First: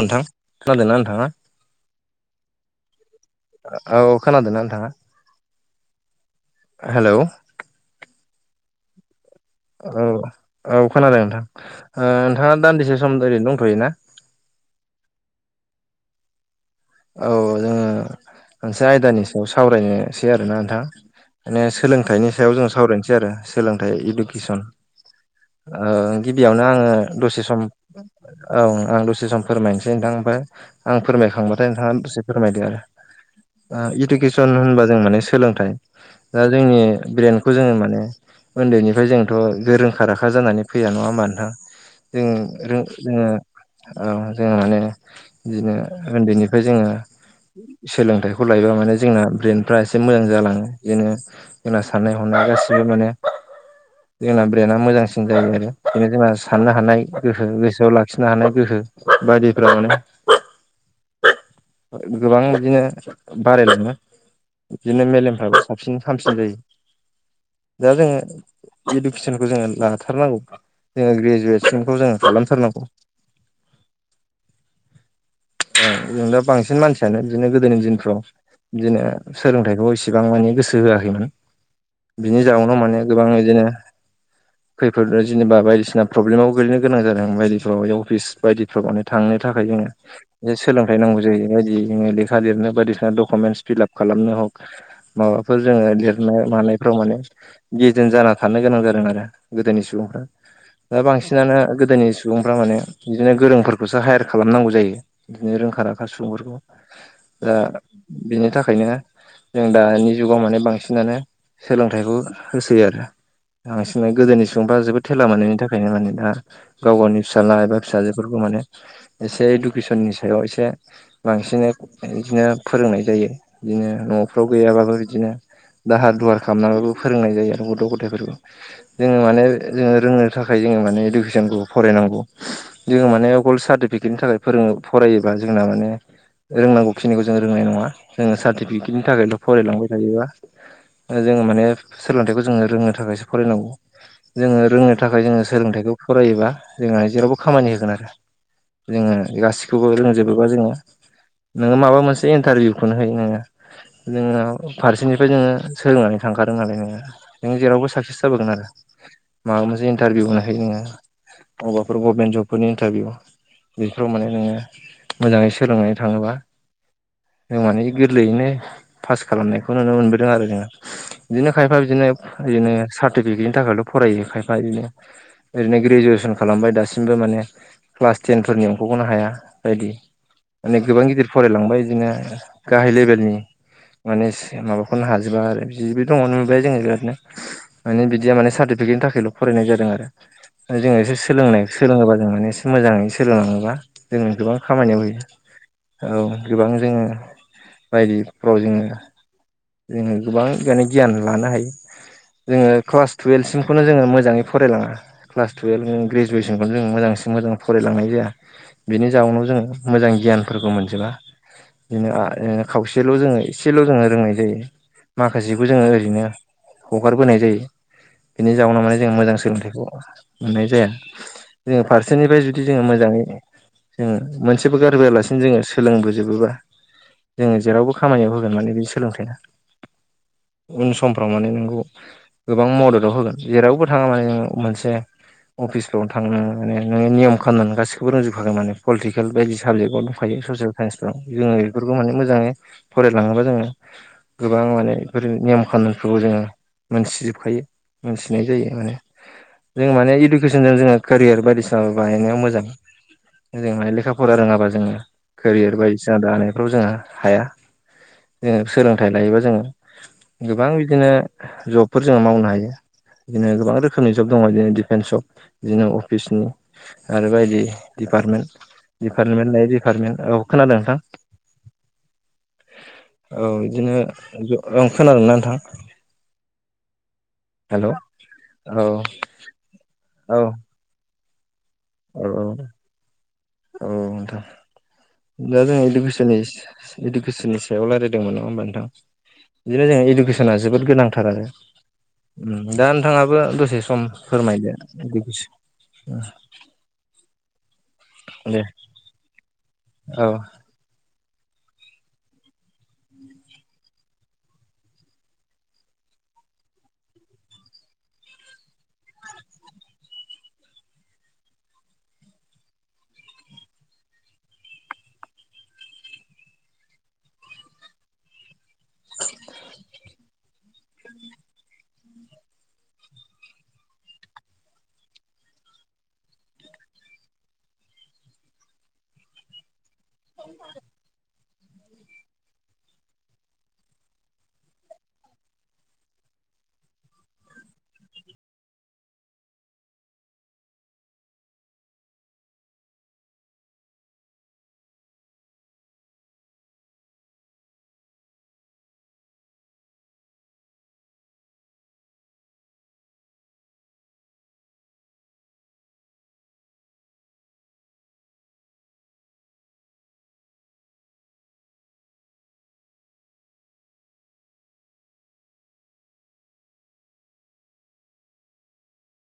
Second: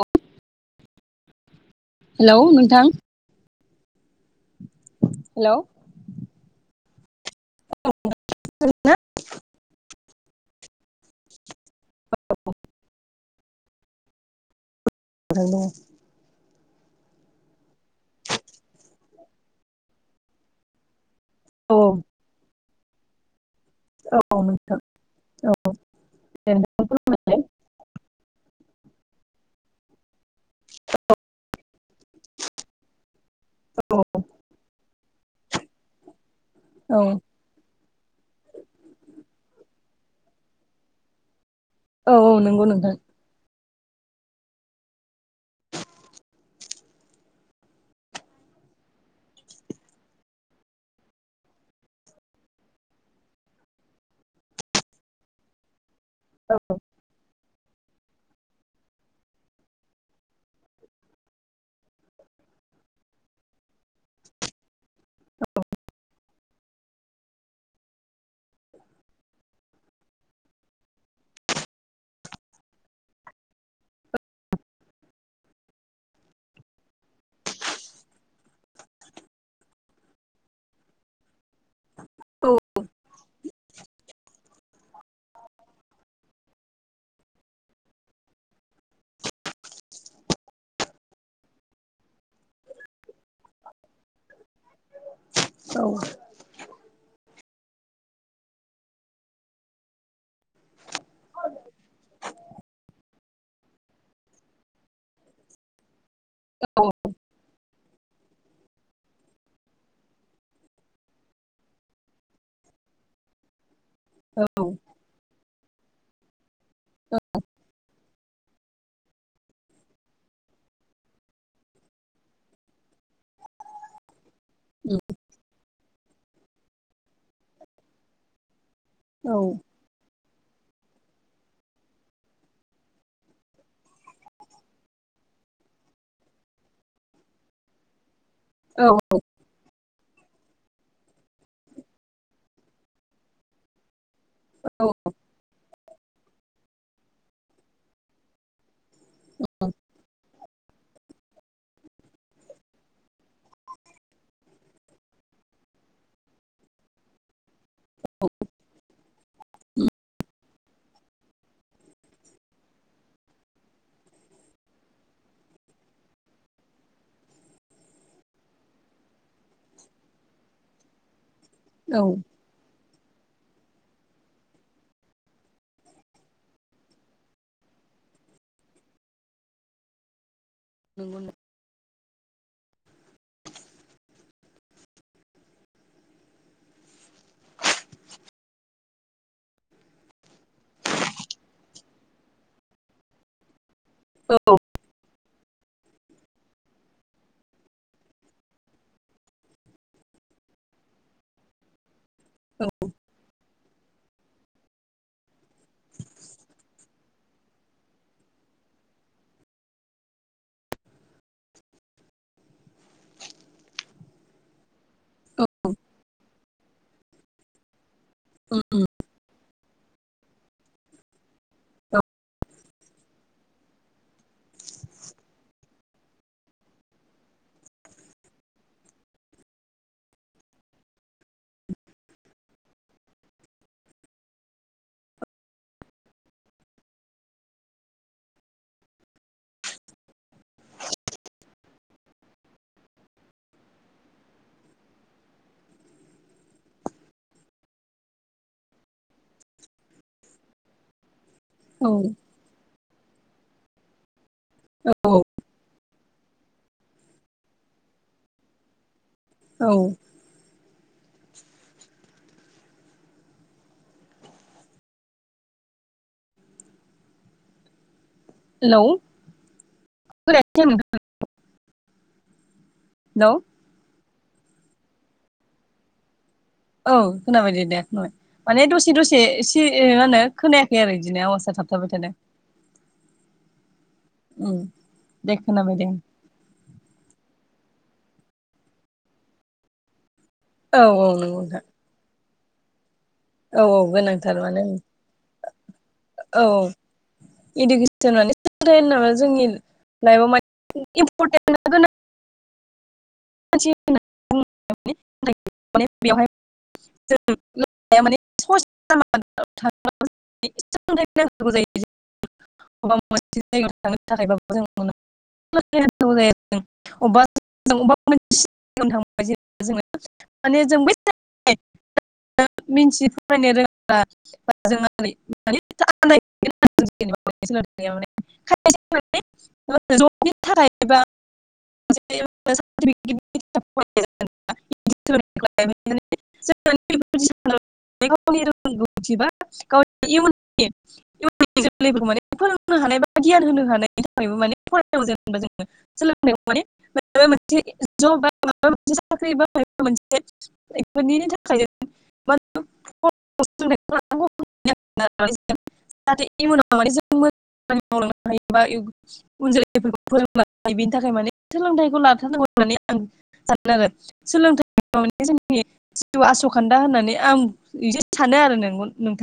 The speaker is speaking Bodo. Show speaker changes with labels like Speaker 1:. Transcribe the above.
Speaker 1: नोंथां खोनादोंना नोंथाङा
Speaker 2: हेलौ नोंथां
Speaker 1: औ खोनादोना नोंथाङा
Speaker 2: हेलौ
Speaker 1: हेलौ
Speaker 2: [unintelligible]
Speaker 1: औ औ खोनादों नोंथां ओ नोंथाङा दान्दिसे सम ओरैनो दंथयो ना
Speaker 2: [unintelligible]
Speaker 1: औ जोंङो मोनसे आयदानि सायाव सावरायनोसै आरोना नोंथां माने
Speaker 2: औ
Speaker 1: सोलोंथाइनि सायाव जों सावरायनोसै आरो। सोलोंथाइ
Speaker 2: औ
Speaker 1: इडुकेसन
Speaker 2: नोंथां औ
Speaker 1: ओ गिबियावनो आंङो दसे सम औ आं दसे सम फोरमायनोसै नोंथां ओमफ्राय आं फोरमायखांबा नोंथाङा दसे फोरमायदो आरो
Speaker 2: औ
Speaker 1: इदुकेसन होनबा जों माने सोलोंथाइ दा जोंनि
Speaker 2: औ
Speaker 1: ब्रेन्डखौ जोंङो जों माने उन्दैनिफ्राय जोंथ' गोरोंखा राखा जानानै फैया नङा होमबा नोंथां
Speaker 2: औ
Speaker 1: जों
Speaker 2: नंगौ
Speaker 1: रों
Speaker 2: नोंथां
Speaker 1: जोंङो ओ जोंङो माने बिदिनो उन्दैनि फ्राय जोंङो सोलोंथाइखौ लायोबा माने जोंना ब्रेेनफ्रा एसे मोजां जालाङो बिदिनो जोंना साननाय हनाय गासिबो माने जोंना ब्रेन्डआ मोजांसिन जायो आरो। बिदिनो जोंना
Speaker 2: औ
Speaker 1: साननो हानाय गोहो गो सोआव लाखिनो हानाय गोहो बायदिफ्रा माने गोबां बिदिनो बारायलाङो बिदिनो मेलेमफ्राबो साबसिन हामसिन सिन जायो दा जोङो इडुकेसनखौ जोङो लाथारनांगौ जोङो ग्रेजुवेसनखौ जोङो खालामथारनांगौ [inaudible] औ जों दा बांसिन मानसियानो बिदिनो गोदोनि दिनफ्राव बिदिनो सोलोंथाइखौ इसिबां माने गोसो होआखैमोन बिनि
Speaker 2: औ
Speaker 1: जाउनाव माने गोबां बिदिनो खैफोद जेनेबा बायदिसिना प्रब्लेमाव गोग्लैनो गोनां जादों बायदिफ्राव अफिस बायदिफ्राव माने थांनो थाखाय सोलोंथाइ नांगौ जायो बेबायदि जोङो थादेरनो बायदिसिना डकुमेन्टस फिलाप खालामनो हक माबाफोर
Speaker 2: औ औ
Speaker 1: जोङो लिरनाय मानायफ्राव माने गेजेन जाना थानो गोनां जादों आरो गोदोनि सुबुंफ्रा दा बांसिनानो गोदोनि सुबुं फ्रा माने बिदिनो गोरोंफोरखौसो हायार खालामनांगौ जायो बिदिनो रोंखा रा खा सुबुंफोरखौ
Speaker 2: औ
Speaker 1: ओ बेनि थाखायनो जों दानि जुगाव माने बांसिनानो सोलोंथाइखौ होसोयो आरो बांसिना गोदोनि
Speaker 2: औ
Speaker 1: सुबुंफ्रा जोबोद थेला मोननायनि थाखाय बेनो माने दा गाव गावनि फिसाला एबा फिसाजोफोरखौ माने एसे दुखु इदुकेसननि सायाव एसे बांसिनै बिदिनो फोरोंनाय जायो बिदिनो न' फ्राव गैयाबाबो बिदिनो दाहार दुवार खालामनानैबाबो फोरोंनाय जायो आरो गथ' गथायफोरखौ जोङो माने जोङो रोङो थाखाय जोङो माने इडुकेसनखौ फरायनांगौ जोङो माने गल्ड सार्टिफिकेटनि थाखाय फोरोङो फरायोबा जोंना माने रोंनांगौखिनिखौ जों रोंनाय नङा जोङो
Speaker 2: औ
Speaker 1: सारतिफिकेटनि थाखायल' फरायलांबाय थायोबा जोङो माने सोलोंथाइखौ जोङो रोंनो थाखायसो फरायनांगौ जोङो
Speaker 2: औ
Speaker 1: रोंनो थाखाय जोङो सोलोंथाइखौ फरायोबा जोंहा जेरावबो खामानि होगोन आरो जोङो गासिखौबो रोंजोबोबा जोङो नोङो माबा मोनसे इन्टारभिउखौनो है नोङो जोङो फारसेनिफ्राय जोङो सोलोंनानै थांखादों नालाय नोङो नों जेरावबो साक्सेस जाबोगोन आरो माबा मोनसे इन्टारभिउ होना है नोङो अबाफोर गभर्नमेन्ट जबफोरनि इन्टारभिउ माने नोङो मोजाङै सोलोंनानै थाङोबा जों माने गोरलैयैनो पास खालामनायखौ नुनो मोनबोदों आरो जोङो बिदिनो खायफा बिदिनो
Speaker 2: हेलौ
Speaker 1: बेनो सार्टिफिकेटनि थाखायल' फरायो खायफा इदिनो ओरैनो ग्रेजुवेसन खालामबाय दासिमबो माने क्लास टेनफोरनियाव बग'नो हाया बायदि माने गोबां गिदिर फरायलांबाय बिदिनो गाहाय लेभेल नि माने माबाखौनो हाजोबा आरो बि दङ नुबाय जोङो बिरादनो माने बिदिया माने सार्टिफिकेटनि थाखायल' फराय नाय जादों आरो जोङो एसे सोलोंनाय सोलोङोबा जों माने एसे मोजाङै सोलोलाङोबा जों गोबां खामानियाव होयो औ गोबां जोङो बायदिफ्राव जोङो जोङो गोबां माने गियान लानो हायो जोङो क्लास टुवेल्भसिमखौनो मोजाङै फरायलाङा क्लास टुवेल्भ ग्रेजुवेसनखौ जों मोजांसिनो मोजां फरायलांनाय जाया बिनि जाउोनाव जोङो मोजां गियानफोरखौ मोनजोबा बिदिनो खावसेल' जोङो एसेल' जोङो रोंनाय जायो माखासेखौ जोङो ओरैनो हगारबोनाय जायो बिनि जाउनाव माने जों मोजां सोलोंथाइखौ मोननाय जाया जोङो फारसेनिफ्राय जुदि जोङो मोजाङै जोङो मोनसेबो गारबोआलासिनो जोङो सोलोंबोजोबोबा जोङो जेरावबो खामानियाव होगोन माने बे सोलोंथाइया उन समफ्राव माने नोंखौ गोबां मददाव होगोन जेरावबो थाङा माने नों मोनसे अफिसफोराव थांनो माने नोङो नियम खालामनानै गासिखौबो रोंजोब फागोन माने पलिटिकेल बायदि साबजेक्टआव दंखायो ससियेल साइन्सफ्राव जोङो बेफोरखौ माने मोजाङै फरायलाङो बा जोङो गोबां माने बेफोर नेयम खानुनखौ जोङो मोनथिजोबखायो मोनथिनाय जायो माने जों माने इडुकेसनजों जोङो केरियार बायदिसिना बाहानायनायाव मोजां। ओजोंहाय लेखा फरा रोङाबा जोङो केरियार बायदि सिना दानायफ्राव जोंहा हाया जोङो सोलोंथाइ लायोबा जोङो गोबां बि दिनो जबफोर जोङो मावनो हायो। बिदिनो गोबां रोखोमनि जब दङ बिदिनो डिफेन्स जब बिदिनो अफिसनि आरो बायदि दिपार्टमेन्ट दिपार्टमेन्ट लायै डिपार्टमेन्ट औ।
Speaker 2: खोनायासै आं
Speaker 1: खोनादों नोंथां?
Speaker 2: हेलौ
Speaker 1: औ बिदिनो ओं खोनादोंना नोंथां?
Speaker 2: औ खोनाबाय दे दे
Speaker 1: हेलौ
Speaker 2: खोनाबाय माने
Speaker 1: औ
Speaker 2: दसे दसे एसे मा होनो
Speaker 1: औ
Speaker 2: खोनायाखै आरो बिदिनो आवाज।
Speaker 1: औ औ। औ नोंथां
Speaker 2: थादों दे
Speaker 1: दा
Speaker 2: खोनाबाय
Speaker 1: जों
Speaker 2: दे
Speaker 1: इडुकेसननि इडुकेसननि सायाव रायलायदोंमोन नङा होमबा नोंथां बिदिनो जों इडुकेसना जोबोद
Speaker 2: औ औ
Speaker 1: गोनांथार
Speaker 2: नंगौ
Speaker 1: आरो।
Speaker 2: नोंथां
Speaker 1: उम दा नोंथाङाबो
Speaker 2: औ
Speaker 1: दसे
Speaker 2: औ
Speaker 1: सम
Speaker 2: गोनांथार मानो
Speaker 1: फोरमायदो [unintelligible]
Speaker 2: औ औ इडुकेसन माने सो
Speaker 1: दे
Speaker 2: [unintelligible] होनामा जोंनि
Speaker 1: औ।
Speaker 2: लाइफआव माने [unintelligible] [unintelligible] बेवहाय जों [unintelligible] सोलोंथाइखौ नांथारगौ जायो जोंनो बबेबा मोनसे जायगायाव थांनो थाखायबाबो जों [unintelligible] [unintelligible] [unintelligible] [unintelligible] [unintelligible] [unintelligible] [unintelligible] गावनि रोंगौथि बा गावनि इयुननि इयुननि जोलैफोरखौ माने फोरों नो हानाय बा गियान होनो हानायनि थाखायबो माने फरायनांगौ जेनबा जोङो सोलोंथाइआव माने माबा मोनसे जब बा माबा मोनसे साख्रि बा माबा मोनसे बेफोरनिनि थाखायनो [unintelligible] [unintelligible] जाहाथे इयुनाव माने जों मोजां मावलांनो हायोबा उन जोलैफोरखौ फोरोंनो हायो बेनि थाखाय माने सोलोंथाइखौ लाथारनांगौ होननानै आं सानो आरो सोलोंथाइ गैयाब्ला माने जोंनि जिउआ आस'खान्दा होननानै आं बिदि सानो आरो नोंगौ नोंथां।